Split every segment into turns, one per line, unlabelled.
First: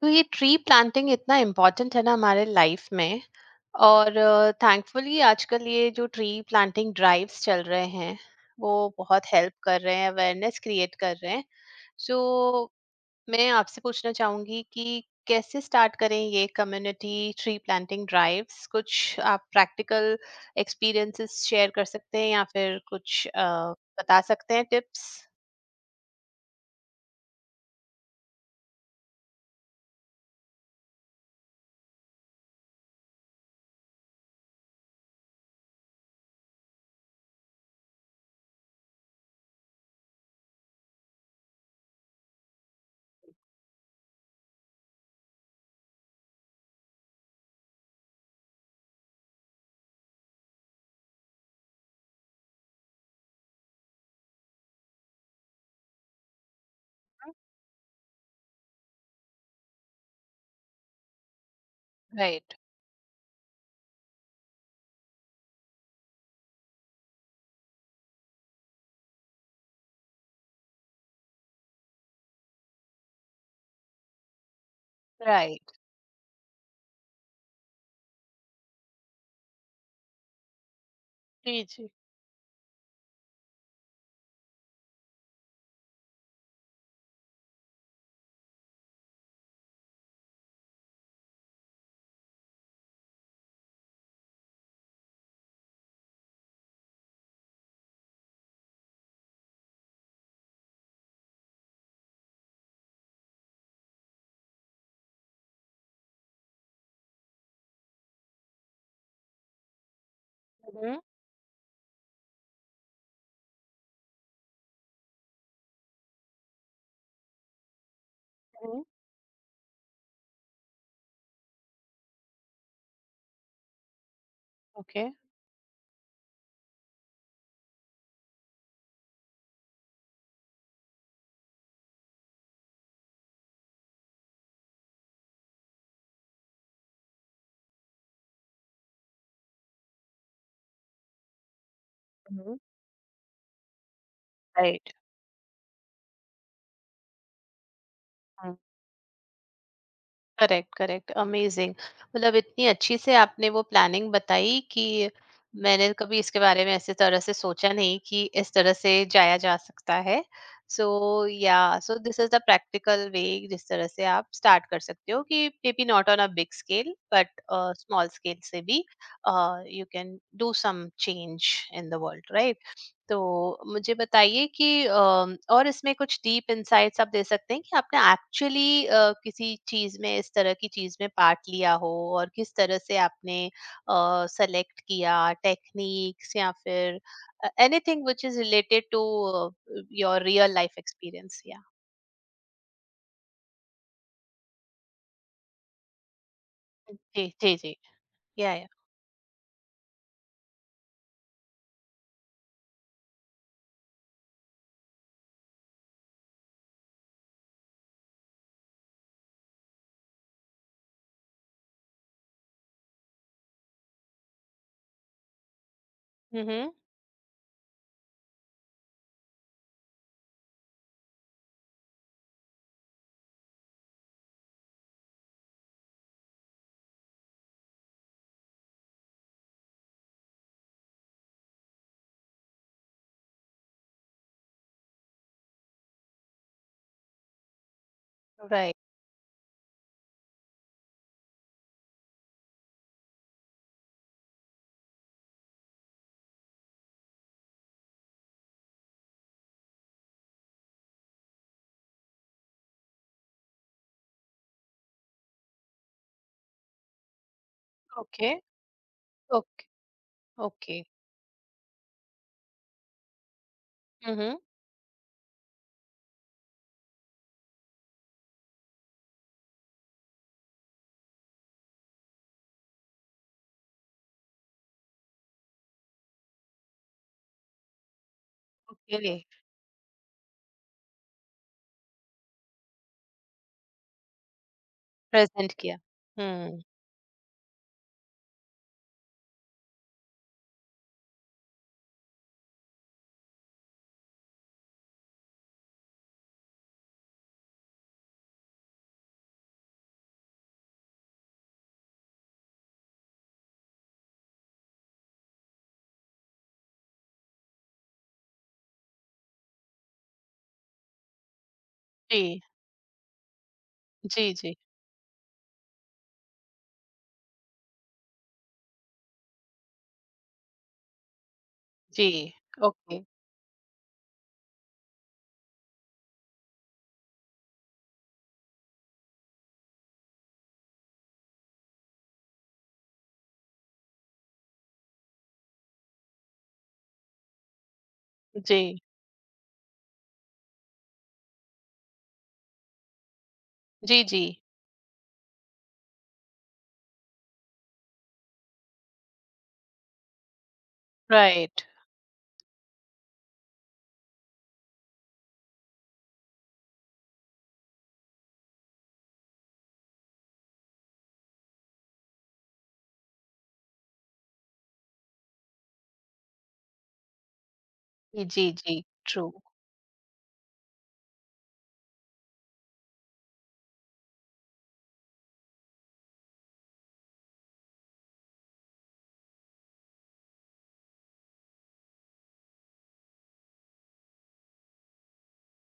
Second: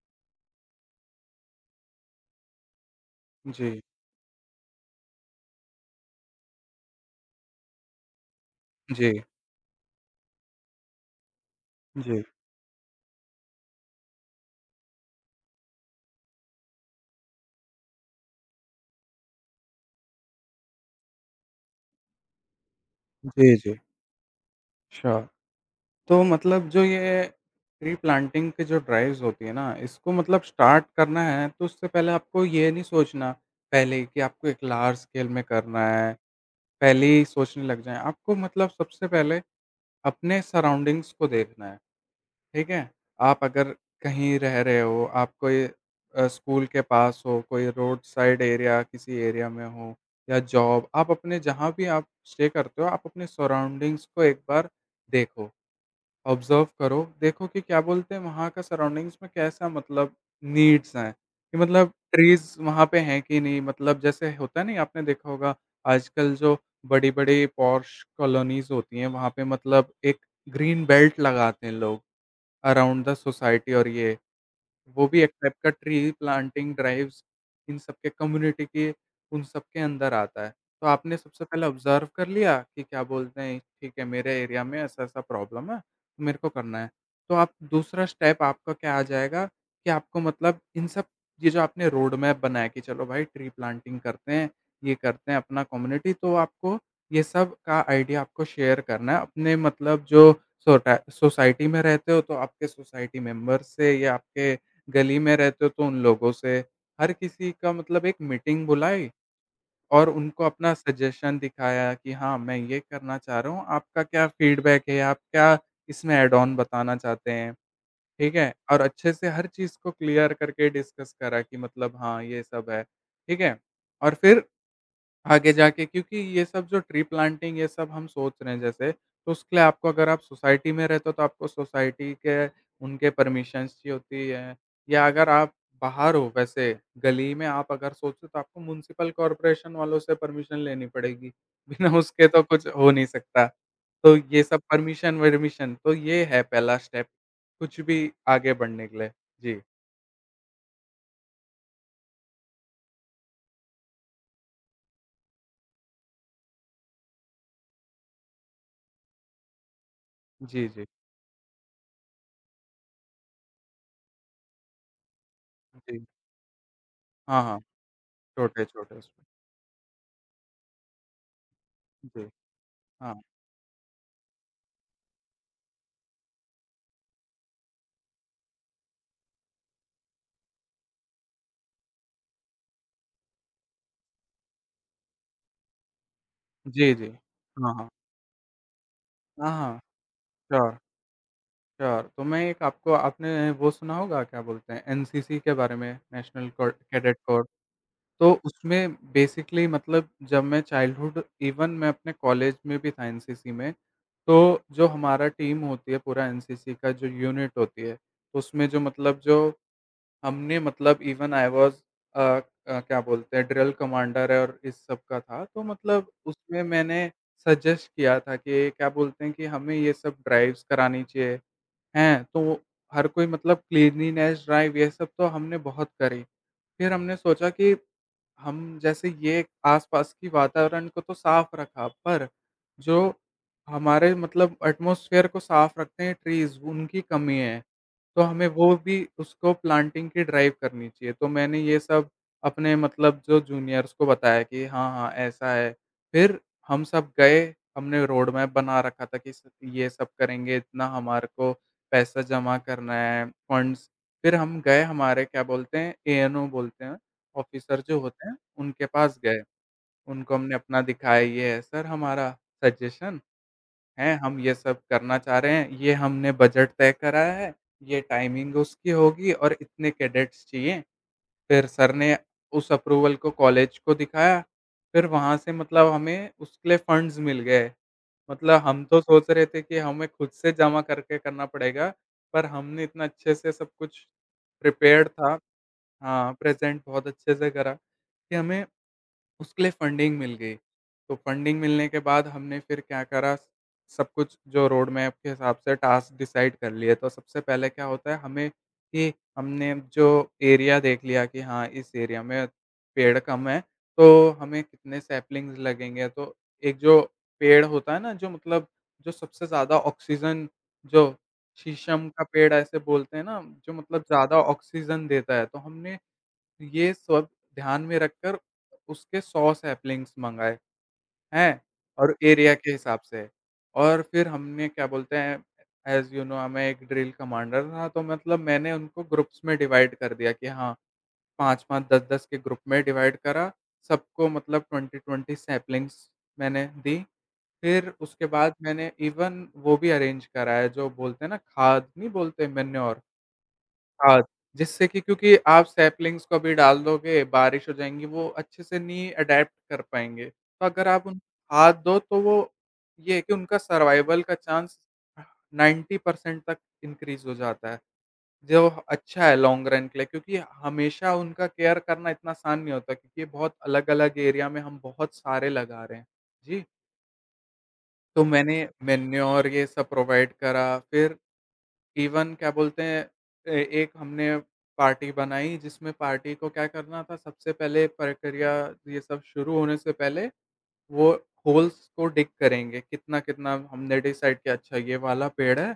तो ये tree planting इतना इम्पोर्टेंट है ना हमारे लाइफ में।
जी,
और थैंकफुली आजकल ये जो ट्री प्लांटिंग ड्राइव्स चल रहे हैं वो
जी,
बहुत हेल्प कर रहे हैं, अवेयरनेस क्रिएट कर रहे हैं। सो
जी,
मैं आपसे पूछना चाहूंगी कि कैसे स्टार्ट करें ये कम्युनिटी ट्री प्लांटिंग ड्राइव्स, कुछ आप प्रैक्टिकल एक्सपीरियंसेस शेयर कर सकते हैं या फिर कुछ
जी, जी,
बता सकते हैं टिप्स।
श्योर। तो मतलब जो ये ट्री प्लांटिंग की जो ड्राइव्स होती है ना, इसको मतलब स्टार्ट करना है तो उससे पहले आपको ये नहीं सोचना पहले ही कि आपको एक लार्ज स्केल में करना है, पहले ही सोचने लग जाएँ। आपको मतलब सबसे पहले अपने सराउंडिंग्स को देखना है। ठीक है? आप अगर कहीं रह रहे हो, आप कोई स्कूल के पास हो, कोई रोड साइड एरिया किसी एरिया में हो या जॉब, आप अपने जहाँ भी आप स्टे करते हो, आप अपने सराउंडिंग्स को एक बार देखो, ऑब्ज़र्व करो, देखो कि क्या बोलते हैं वहाँ का सराउंडिंग्स में कैसा मतलब नीड्स हैं, कि मतलब
राइट,
ट्रीज़ वहाँ पे हैं कि नहीं? मतलब जैसे होता नहीं आपने देखा होगा आजकल जो बड़ी-बड़ी पॉश कॉलोनीज़ होती हैं, वहाँ पे मतलब एक ग्रीन बेल्ट लगाते हैं लोग। अराउंड द सोसाइटी और ये, वो भी एक टाइप का
राइट।
ट्री प्लांटिंग ड्राइव्स इन सब के कम्युनिटी के उन सब के अंदर आता है। तो आपने सबसे
जी,
पहले
जी।
ऑब्ज़र्व कर लिया कि क्या बोलते हैं ठीक है मेरे एरिया में ऐसा-ऐसा प्रॉब्लम है, तो मेरे को करना है। तो आप दूसरा स्टेप आपका क्या आ जाएगा कि आपको मतलब इन सब ये जो आपने रोड मैप बनाया कि चलो भाई ट्री प्लांटिंग करते हैं, ये करते हैं अपना कम्युनिटी तो आपको ये सब का आइडिया आपको शेयर करना है अपने मतलब जो सोटा सोसाइटी में रहते हो तो आपके सोसाइटी मेंबर्स से या आपके गली में रहते हो तो उन लोगों से, हर किसी का मतलब एक मीटिंग बुलाई और उनको अपना
हम्म।
सजेशन दिखाया कि हाँ, मैं ये करना चाह रहा हूँ, आपका क्या फीडबैक है? आप क्या इसमें ऐड ऑन बताना चाहते हैं? ठीक है? और अच्छे से हर चीज़ को क्लियर करके डिस्कस करा कि मतलब हाँ, ये सब है। ठीक है? और फिर
ओके।
आगे जाके क्योंकि ये सब जो ट्री प्लांटिंग ये सब हम सोच रहे हैं जैसे, तो उसके लिए आपको अगर आप सोसाइटी में रहते हो तो आपको सोसाइटी के उनके परमिशंस चाहिए होती है या अगर आप बाहर हो वैसे गली में आप अगर सोचो तो आपको म्युनिसिपल कॉर्पोरेशन वालों से परमिशन लेनी पड़ेगी। बिना उसके तो
हम्म।
कुछ हो नहीं सकता। तो ये सब
राइट।
परमिशन-वर्मिशन तो ये है पहला स्टेप, कुछ भी आगे बढ़ने के लिए। जी,
करेक्ट, करेक्ट, अमेजिंग। मतलब इतनी अच्छी से आपने वो प्लानिंग बताई कि मैंने कभी इसके बारे में ऐसे तरह से सोचा नहीं कि इस तरह से जाया जा सकता है।
जी,
सो
जी,
या so this is the practical way जिस तरह से आप स्टार्ट कर सकते हो कि मे बी
जी।
Not on a big scale but
हाँ, हाँ,
स्मॉल स्केल से भी
छोटे-छोटे उसमें।
You can do some change in the world,
जी,
राइट। तो
हाँ।
मुझे बताइए कि और इसमें कुछ डीप इंसाइट्स आप दे सकते हैं कि आपने एक्चुअली किसी चीज में, इस तरह की चीज में पार्ट लिया हो और किस तरह से आपने सेलेक्ट किया टेक्निक्स या
जी,
फिर
जी। हाँ, हाँ।
Anything which is related to
हाँ, हाँ।
Your real
sure,
life experience या।
श्योर। तो मैं एक आपको आपने वो सुना होगा क्या बोलते हैं एनसीसी के बारे में नेशनल कोर कैडेट
जी,
कोर।
जी, जी।
तो
या, या।
उसमें बेसिकली मतलब जब मैं चाइल्डहुड इवन मैं अपने कॉलेज में भी था एनसीसी में, तो जो हमारा टीम होती है पूरा एनसीसी का जो यूनिट होती है, उसमें जो मतलब जो हमने मतलब इवन आई वाज़ अ क्या बोलते हैं ड्रिल कमांडर है और इस सब का था, तो मतलब उसमें
हम्म।
मैंने सजेस्ट किया था कि क्या बोलते हैं कि हमें ये सब ड्राइव्स करानी चाहिए, हैं? तो हर कोई मतलब क्लीनलीनेस ड्राइव ये सब तो हमने बहुत करी। फिर हमने सोचा कि हम जैसे ये आस-पास की वातावरण को तो साफ रखा, पर जो हमारे मतलब एटमॉस्फेयर को साफ रखते हैं ट्रीज़, उनकी कमी है। तो हमें
राइट।
वो भी उसको प्लांटिंग की ड्राइव करनी चाहिए। तो मैंने ये सब अपने मतलब जो जूनियर्स को बताया कि हाँ, हाँ, ऐसा है। फिर हम सब गए, हमने रोड मैप बना रखा था कि स ये सब करेंगे, इतना हमारे को पैसा जमा करना है, फंड्स। फिर हम गए हमारे क्या बोलते हैं एएनओ बोलते हैं ऑफ़िसर जो होते
ओके,
हैं, उनके पास गए,
ओके,
उनको हमने अपना
ओके।
दिखाया ये है सर हमारा सजेशन है,
हम्म।
हम ये सब करना चाह रहे हैं, ये हमने बजट तय करा है, ये टाइमिंग उसकी होगी और इतने कैडेट्स चाहिए। फिर सर ने उस अप्रूवल को कॉलेज को दिखाया, फिर वहाँ से मतलब हमें उसके लिए फंड्स मिल गए। मतलब हम तो
ओके।
सोच रहे थे कि हमें खुद से जमा करके करना पड़ेगा, पर हमने इतना अच्छे से सब कुछ प्रिपेयर्ड था
प्रेजेंट किया।
हाँ,
हम्म।
प्रेज़ेंट बहुत अच्छे से करा कि हमें उसके लिए फंडिंग मिल गई। तो फंडिंग मिलने के बाद हमने फिर क्या करा, सब कुछ जो रोडमैप के हिसाब से टास्क डिसाइड कर लिए। तो सबसे पहले क्या होता है हमें कि हमने जो एरिया देख लिया कि हाँ, इस एरिया में पेड़ कम हैं, तो हमें कितने सैपलिंग्स लगेंगे। तो एक जो पेड़ होता है ना, जो मतलब जो सबसे ज़्यादा ऑक्सीजन जो शीशम का
जी,
पेड़ ऐसे बोलते हैं ना, जो मतलब
जी,
ज़्यादा
जी,
ऑक्सीजन देता है। तो हमने ये सब ध्यान में रखकर उसके 100 सैपलिंग्स मँगाए, हैं?
जी।
और एरिया के हिसाब
ओके।
से। और फिर हमने क्या बोलते हैं ऐज़ यू नो मैं एक ड्रिल कमांडर था तो मतलब मैंने उनको ग्रुप्स में डिवाइड कर दिया कि हाँ, 5-5 10-10 के ग्रुप में डिवाइड करा। सबको मतलब 20-20 सैपलिंग्स मैंने दी। फिर उसके बाद
जी,
मैंने इवन वो भी अरेंज कराया जो बोलते हैं ना खाद नहीं बोलते मैन्योर?
जी, जी।
हाँ, जिससे कि क्योंकि आप सैपलिंग्स को अभी डाल दोगे, बारिश हो जाएँगी, वो अच्छे से नहीं अडैप्ट कर पाएँगे। तो अगर आप उन
राइट।
खाद दो तो वो ये है कि उनका सर्वाइवल का चांस 90% तक इंक्रीज़ हो जाता है, जो अच्छा है लॉन्ग रन के लिए क्योंकि हमेशा उनका केयर करना इतना आसान नहीं होता क्योंकि ये बहुत अलग-अलग एरिया में हम बहुत सारे लगा रहे हैं। जी,
जी,
तो
जी,
मैंने
जी, ट्रू।
मैन्योर ये सब प्रोवाइड करा, फिर इवन क्या बोलते हैं ए एक हमने पार्टी बनाई जिसमें पार्टी को क्या करना था सबसे पहले प्रक्रिया ये सब शुरू होने से पहले वो होल्स को डिग करेंगे, कितना-कितना हमने डिसाइड किया अच्छा ये वाला पेड़ है,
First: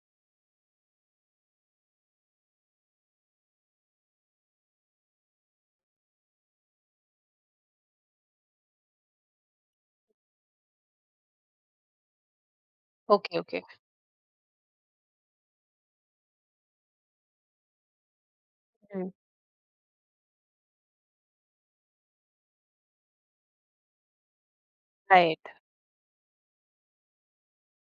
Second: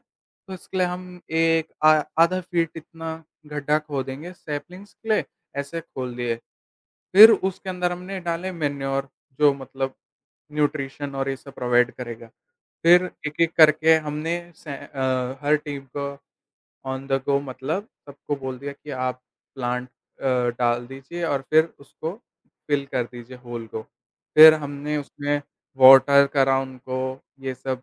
तो इसके लिए हम एक आधा फीट इतना गड्ढा खोदेंगे सैपलिंग्स के लिए, ऐसे खोल दिए। फिर उसके अंदर हमने डाले मैन्योर जो मतलब न्यूट्रिशन और ये सब प्रोवाइड करेगा। फिर
ओके,
एक-एक
ओके।
करके हमने हर टीम को ऑन द गो मतलब सबको बोल दिया कि
हुँ,
आप डाल दीजिए और फिर उसको फ़िल कर दीजिए होल को। फिर हमने उसमें
राइट।
वाटर करा उनको ये सब।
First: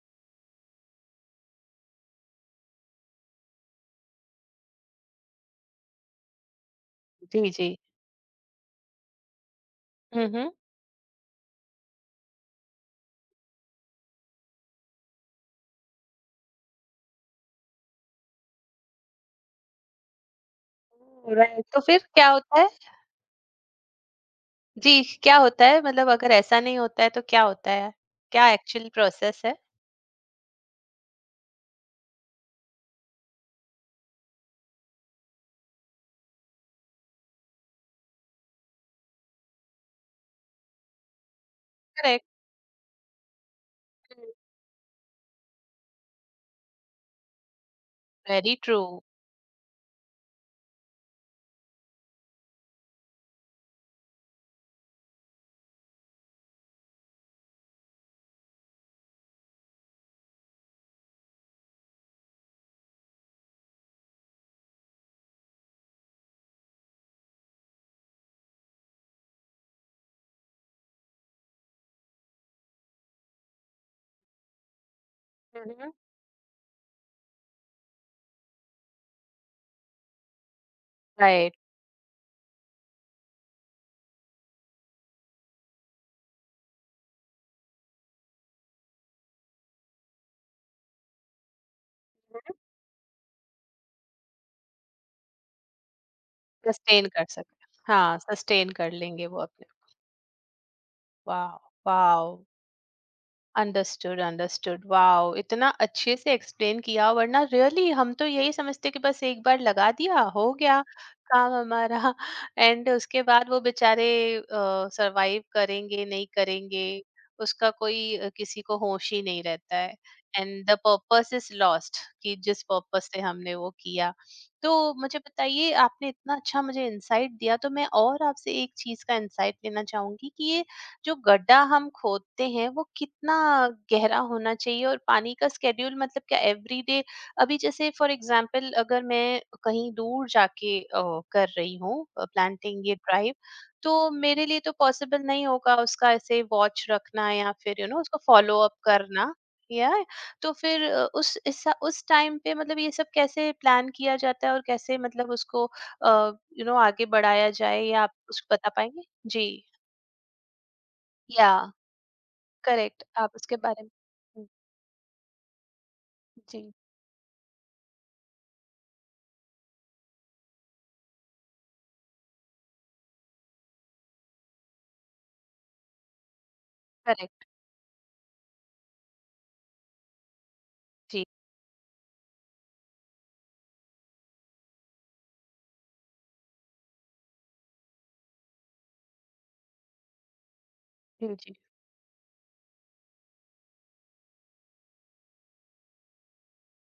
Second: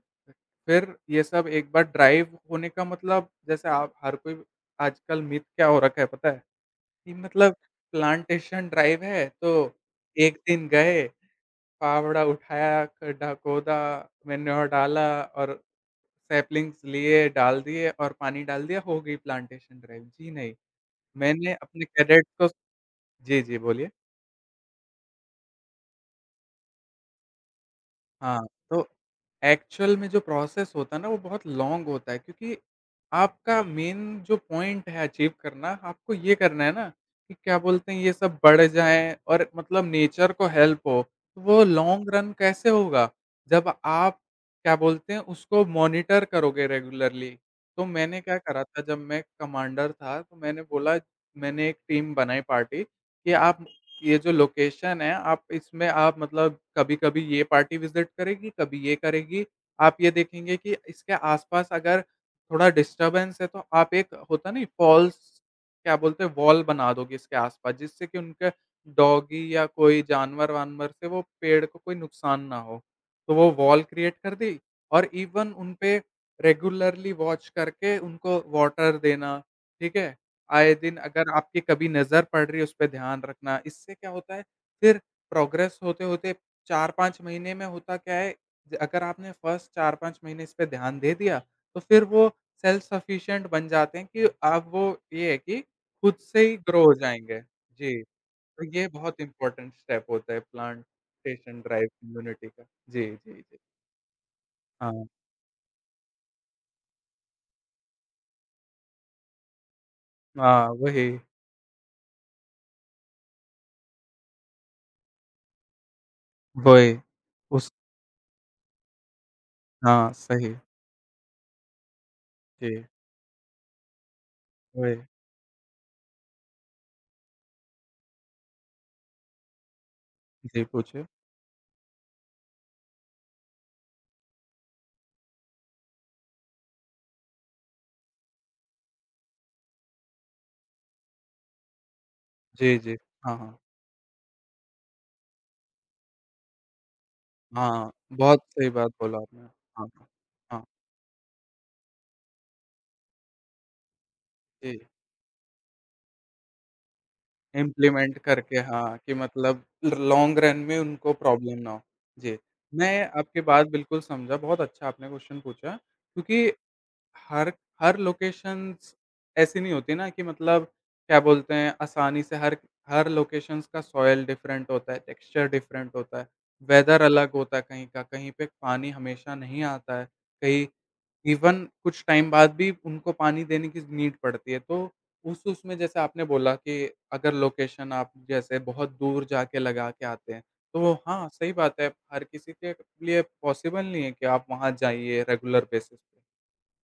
फिर ये सब एक बार ड्राइव होने का मतलब जैसे आप हर कोई आजकल मिथ क्या हो रखा है पता है? कि
जी,
मतलब
जी।
प्लांटेशन ड्राइव है तो
हुँ,
1
हुँ।
दिन गए, फावड़ा उठाया, गड्ढा खोदा, मैन्योर डाला और सैपलिंग्स लिए, डाल दिए और पानी डाल दिया, हो गई प्लांटेशन ड्राइव। जी नहीं,
ओह,
मैंने
राइट, तो
अपने
फिर
कैडेट
क्या
को
होता है?
जी, जी, बोलिए।
जी, क्या होता है? मतलब अगर ऐसा नहीं होता है तो क्या होता है?
हाँ,
क्या
तो
एक्चुअल प्रोसेस है?
एक्चुअल में जो प्रोसेस होता है ना, वो बहुत लॉन्ग होता है क्योंकि आपका मेन जो पॉइंट है अचीव करना, आपको ये करना है ना कि क्या बोलते हैं, ये सब बढ़ जाएँ और मतलब नेचर को हेल्प हो। तो वो लॉन्ग
करेक्ट।
रन कैसे होगा? जब आप
हुँ,
क्या बोलते हैं, उसको मॉनिटर करोगे रेगुलरली। तो मैंने क्या
वेरी
करा
ट्रू।
था, जब मैं कमांडर था, तो मैंने बोला मैंने एक टीम बनाई पार्टी कि आप ये जो लोकेशन है, आप इसमें आप मतलब कभी-कभी ये पार्टी विज़िट करेगी, कभी ये करेगी। आप ये देखेंगे कि इसके आस-पास अगर थोड़ा डिस्टर्बेंस है, तो आप एक होता नहीं फॉल्स क्या बोलते हैं, वॉल बना दोगे इसके आस-पास, जिससे कि उनका डॉगी या कोई जानवर-वानवर से वो पेड़ को कोई नुकसान ना हो। तो वो वॉल क्रिएट कर दी और इवन
हुँ, हुँ,
उनपे रेगुलरली वॉच करके उनको वाटर देना, ठीक है? आए दिन अगर
राइट।
आपकी कभी नज़र पड़ रही है, उस पे ध्यान रखना। इससे क्या होता है, फिर प्रोग्रेस होते-होते 4-5 महीने में होता क्या है, अगर आपने फर्स्ट 4-5 महीने इस पे ध्यान दे दिया, तो फिर वो
हुँ,
सेल्फ सफिशिएंट बन जाते हैं कि आप वो ये है कि खुद से ही ग्रो हो
सस्टेन कर
जाएँगे।
सकते हैं।
जी,
हाँ,
तो
सस्टेन
ये
कर
बहुत
लेंगे वो अपने।
इम्पोर्टेंट स्टेप होता है
wow!
Plantation drive
wow!
Immunity का। जी, जी, जी।
अंडरस्टूड, अंडरस्टूड,
हाँ,
वाओ, इतना अच्छे से एक्सप्लेन किया, वरना रियली हम तो यही समझते कि बस एक बार लगा दिया, हो
हाँ,
गया
वही,
काम हमारा। एंड उसके बाद वो बेचारे सरवाइव करेंगे नहीं करेंगे
वही।
उसका
उस
कोई किसी को होश ही नहीं रहता है।
हाँ, सही।
And the purpose is lost कि जिस
जी,
पर्पस से हमने वो किया। तो
वही।
मुझे बताइए, आपने इतना अच्छा मुझे इंसाइट दिया, तो मैं और आपसे एक चीज का इंसाइट लेना चाहूंगी कि
जी,
ये
पूछिए।
जो गड्ढा हम खोदते हैं वो कितना गहरा होना चाहिए और पानी का स्केड्यूल, मतलब क्या एवरीडे? अभी जैसे फॉर एग्जांपल अगर मैं कहीं दूर जाके कर रही हूँ
जी,
प्लांटिंग ये
जी।
ड्राइव,
हाँ, हाँ।
तो मेरे लिए तो पॉसिबल नहीं होगा उसका ऐसे वॉच रखना या फिर
हाँ,
उसको
बहुत
फॉलो
सही
अप
बात बोला
करना,
आपने। हाँ,
या।
हाँ।
तो
हाँ,
फिर उस टाइम पे मतलब ये सब कैसे प्लान किया जाता है और
जी।
कैसे मतलब उसको आगे बढ़ाया जाए, या आप
इम्प्लीमेंट
उसको
करके
बता
हाँ,
पाएंगे।
कि
जी,
मतलब ल लॉन्ग रन में उनको
या,
प्रॉब्लम ना हो। जी,
करेक्ट,
मैं
आप
आपकी
उसके
बात
बारे में।
बिल्कुल समझा,
हुँ,
बहुत अच्छा आपने क्वेश्चन पूछा क्योंकि
जी,
हर हर लोकेशंस ऐसी नहीं होती ना कि मतलब क्या बोलते हैं आसानी से हर हर लोकेशंस का सॉइल डिफरेंट होता है, टेक्सचर डिफरेंट होता है, वेदर अलग
करेक्ट,
होता है कहीं का, कहीं पे पानी हमेशा नहीं आता है, कहीं
जी,
इवन कुछ टाइम बाद भी उनको पानी देने की नीड पड़ती है। तो उस उसमें जैसे आपने बोला कि अगर लोकेशन आप जैसे बहुत दूर जाके लगा के आते हैं, तो वो, हाँ,
जी, जी,
सही बात है, हर किसी के लिए पॉसिबल नहीं है कि आप वहाँ जाइए रेगुलर बेसिस पे।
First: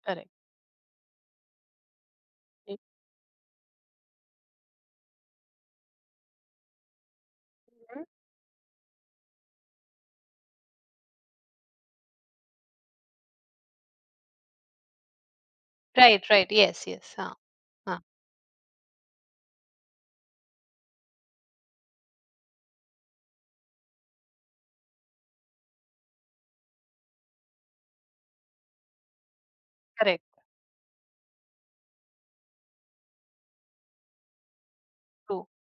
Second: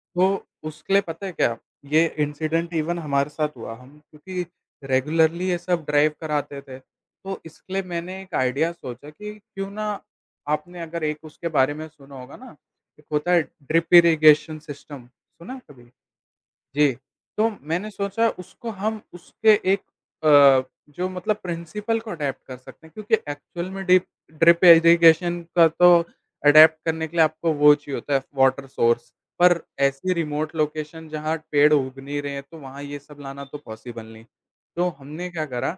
करेक्ट,
तो उसके लिए पता है क्या, ये इंसिडेंट
जी,
इवन हमारे साथ हुआ। हम क्योंकि रेगुलरली ये सब ड्राइव कराते थे, तो इसके लिए
हुँ।
मैंने एक आइडिया सोचा कि क्यों ना आपने अगर एक उसके बारे में सुना होगा ना, एक होता है ड्रिप इरिगेशन सिस्टम, सुना है कभी?
राइट, राइट, यस,
जी,
यस, हाँ,
तो मैंने
हाँ,
सोचा उसको हम उसके एक अ, जो मतलब प्रिंसिपल को अडैप्ट कर सकते हैं क्योंकि एक्चुअल में डिप ड्रिप इरिगेशन का तो अडैप्ट करने के लिए आपको वो चाहिए होता है वाटर सोर्स। पर ऐसी
करेक्ट,
रिमोट लोकेशन जहाँ पेड़ उग नहीं रहे हैं, तो वहाँ ये सब लाना तो पॉसिबल नहीं। तो हमने
ट्रू,
क्या करा,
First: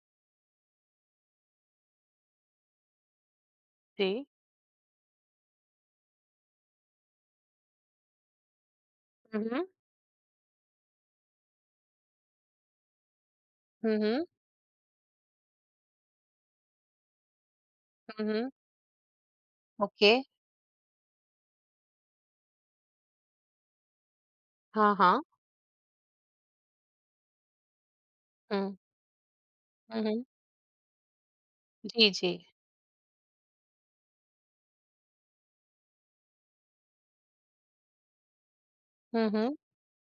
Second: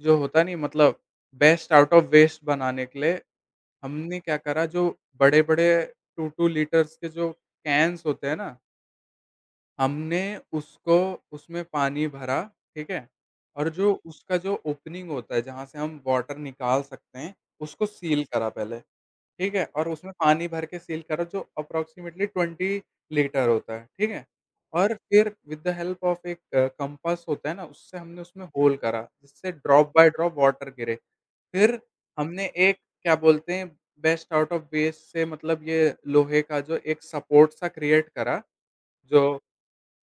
जो होता नहीं मतलब बेस्ट आउट ऑफ वेस्ट बनाने के लिए हमने
जी,
क्या करा, जो बड़े-बड़े 2-2 लीटर्स के जो कैन्स होते हैं ना,
हुँ, हुँ,
हमने उसको उसमें पानी भरा, ठीक है? और जो
हुँ, हुँ,
उसका जो ओपनिंग होता है जहाँ से हम वाटर निकाल सकते हैं, उसको सील
हुँ, हुँ,
करा पहले, ठीक है? और
ओके,
उसमें पानी भर के सील करा जो अप्रॉक्सिमेटली 20 लीटर होता है, ठीक है?
हाँ,
और
हाँ,
फिर विद द हेल्प ऑफ एक कंपास होता है ना, उससे हमने उसमें
हुँ,
होल करा, जिससे drop
hmm,
by
hmm,
drop water गिरे। फिर
जी, जी,
हमने एक क्या बोलते हैं बेस्ट आउट ऑफ वेस्ट से मतलब ये लोहे का जो एक सपोर्ट सा क्रिएट करा,
हुँ,
जो
हुँ,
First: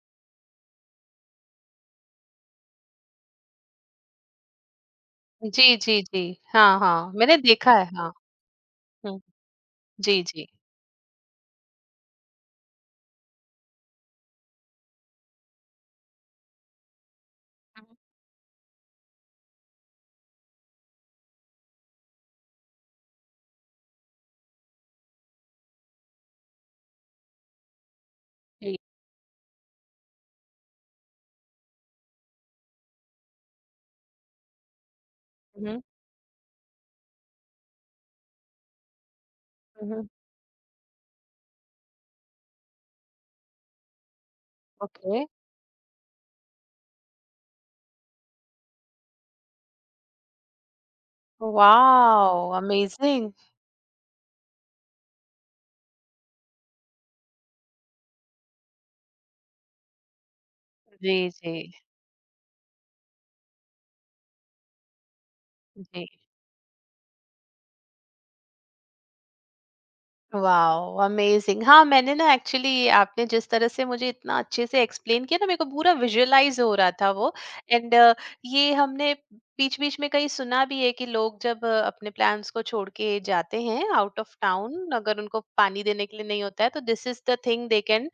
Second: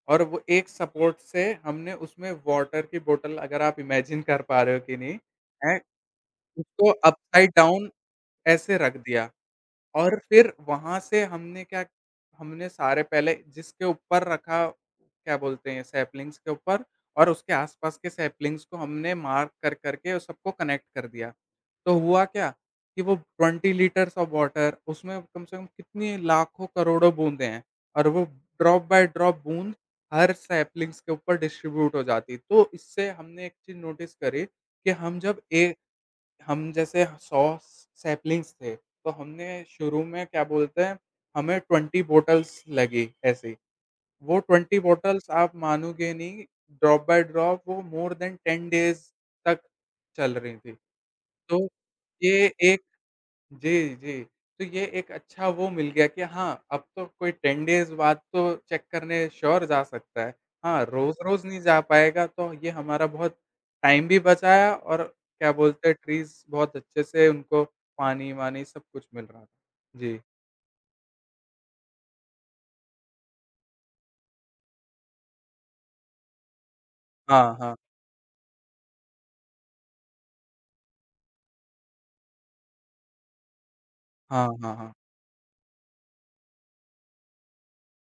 और वो एक सपोर्ट से हमने उसमें वाटर की बॉटल अगर आप इमेजिन कर पा रहे हो कि नहीं,
जी,
हैं,
जी, जी, हाँ,
उसको
हाँ, मैंने
अपसाइड
देखा है,
डाउन
हाँ,
ऐसे रख
हुँ,
दिया। और
जी,
फिर वहाँ से हमने क्या हमने सारे पहले जिसके ऊपर रखा, क्या बोलते हैं सैपलिंग्स के ऊपर, और उसके
हुँ,
आस-पास के सैपलिंग्स को हमने मार्क कर-कर के सबको कनेक्ट कर दिया। तो हुआ क्या कि वो 20 लीटर्स ऑफ वाटर उसमें कम से कम कितनी लाखों करोड़ों बूँदें हैं, और वो
जी,
ड्रॉप बाय ड्रॉप बूँद हर सैपलिंग्स के ऊपर डिस्ट्रीब्यूट हो जाती। तो इससे हमने एक चीज़ नोटिस करी कि हम जब ए
हुँ,
हम जैसे 100 सैपलिंग्स थे, तो हमने
हुँ,
शुरू
हुँ,
में क्या बोलते हैं, हमें 20 बॉटल्स लगी ऐसी। वो 20
ओके,
बॉटल्स आप मानोगे नहीं, ड्रॉप बाय ड्रॉप वो मोर देन 10 डेज़ तक चल रही थी। तो ये
वॉव!
एक
अमेज़िंग,
जी, जी। तो ये एक अच्छा वो मिल गया कि हाँ, अब तो कोई 10 डेज़ बाद तो चेक करने श्योर जा सकता है। हाँ,
जी,
रोज़-रोज़ नहीं
जी,
जा पाएगा, तो ये हमारा बहुत टाइम भी बचाया, और क्या बोलते हैं
जी।
ट्रीज़ बहुत अच्छे से उनको पानी-वानी सब कुछ मिल रहा था। जी।
Wow, amazing. हाँ, मैंने ना एक्चुअली आपने जिस तरह से मुझे इतना अच्छे से एक्सप्लेन किया ना, मेरे को पूरा विजुअलाइज हो रहा था वो।
हाँ, हाँ।
एंड ये हमने बीच बीच में कहीं सुना भी है कि लोग जब अपने प्लान्स को छोड़ के जाते हैं आउट ऑफ
हाँ, हाँ,
टाउन,
हाँ।
अगर उनको पानी देने के लिए नहीं होता है तो this is the thing they can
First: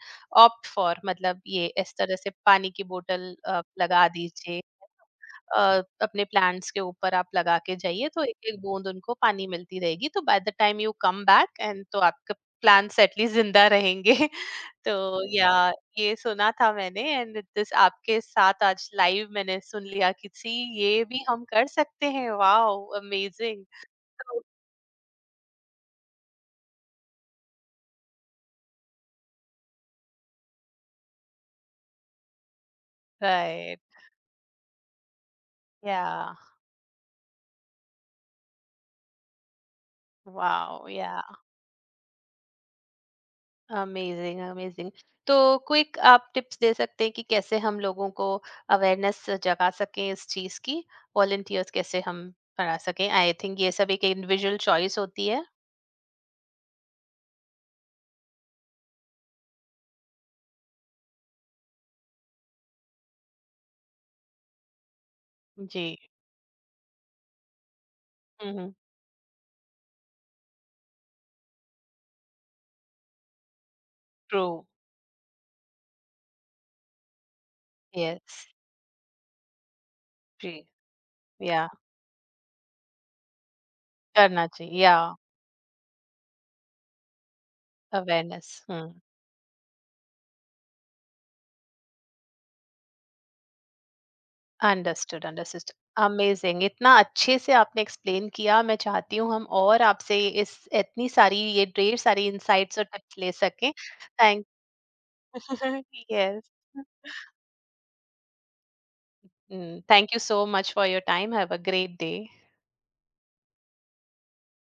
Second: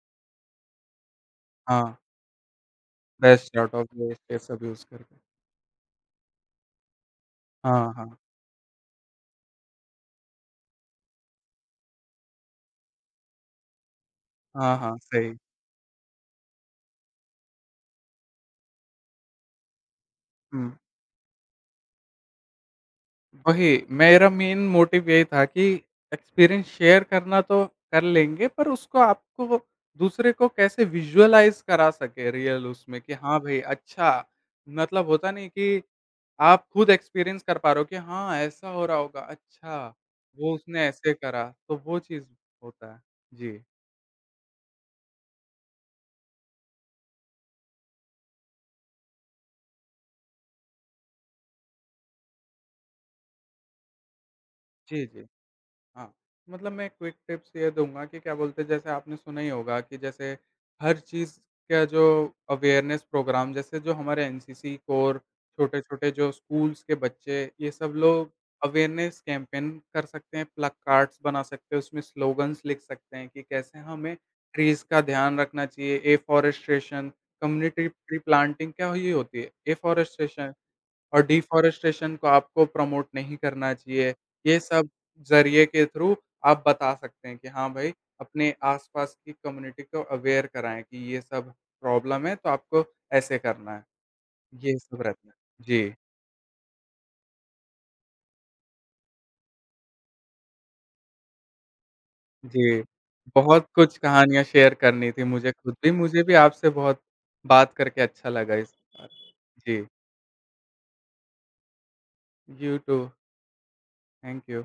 opt for. मतलब ये इस
हाँ,
तरह से पानी की बोतल
बेस्ट आउट ऑफ
लगा
वेस्ट ये
दीजिए,
सब यूज़ करके।
अपने प्लांट्स के ऊपर आप लगा के
हाँ,
जाइए
हाँ।
तो एक-एक बूंद उनको पानी मिलती रहेगी, तो by the time you come back and तो आपके प्लांट्स एटलीस्ट जिंदा रहेंगे।
हाँ,
तो
हाँ, सही।
या ये सुना था मैंने, एंड दिस आपके साथ आज लाइव मैंने सुन लिया कि सी,
हुँ।
ये भी हम कर सकते हैं। Wow, amazing.
वही, मेरा मेन मोटिव यही था कि एक्सपीरियंस शेयर करना तो कर लेंगे, पर उसको आपको दूसरे को कैसे विज़ुअलाइज़ करा सके रियल उसमें कि हाँ भई
राइट,
अच्छा, मतलब होता नहीं कि
या,
आप खुद एक्सपीरियंस कर पा रहे हो कि हाँ, ऐसा हो रहा होगा, अच्छा, वो
वाओ,
उसने
या।
ऐसे करा, तो वो चीज़ होता है। जी।
Amazing, amazing. तो क्विक आप टिप्स दे सकते हैं कि कैसे हम लोगों को अवेयरनेस जगा सकें इस चीज की, वॉलंटियर्स कैसे हम बढ़ा सकें, आई थिंक ये सब एक इंडिविजुअल चॉइस
जी,
होती
जी।
है।
हाँ, मतलब मैं क्विक टिप्स ये दूँगा कि क्या बोलते हैं जैसे आपने सुना ही होगा कि जैसे हर चीज़ का जो अवेयरनेस प्रोग्राम जैसे जो हमारे एनसीसी कोर
जी।
छोटे-छोटे जो स्कूल्स के बच्चे ये सब लोग
हम्म।
अवेयरनेस कैंपेन कर सकते हैं, प्लकार्ड्स बना सकते हैं, उसमें स्लोगन्स लिख सकते हैं कि कैसे हमें
ट्रू।
ट्रीज़ का ध्यान रखना चाहिए, afforestation, community tree
yes.
Planting क्या ही होती है?
जी,
एफॉरेस्ट्रेशन, और
या
डिफ़ॉरेस्टेशन को आपको प्रमोट नहीं करना चाहिए।
करना
ये
चाहिए
सब
या।
ज़रिए के थ्रू आप बता सकते हैं कि हाँ भाई,
अवेयरनेस।
अपने
हम्म।
आस-पास की कम्युनिटी को अवेयर कराएँ कि ये सब प्रॉब्लम है, तो आपको ऐसे करना है। ये सब
अंडरस्टूड,
रहता है।
अंडरस्टूड,
जी,
अमेजिंग, इतना अच्छे से आपने एक्सप्लेन किया। मैं चाहती हूँ हम और आपसे इस, इतनी सारी ये ढेर सारी इंसाइट्स
जी।
और टिप्स ले
बहुत
सकें।
कुछ कहानियाँ
थैंक।
शेयर करनी थी मुझे खुद भी, मुझे भी
यस।
आपसे बहुत बात करके अच्छा लगा इस बार। जी,
Mm, thank you so much for your time. Have a great day.
You too. Thank you.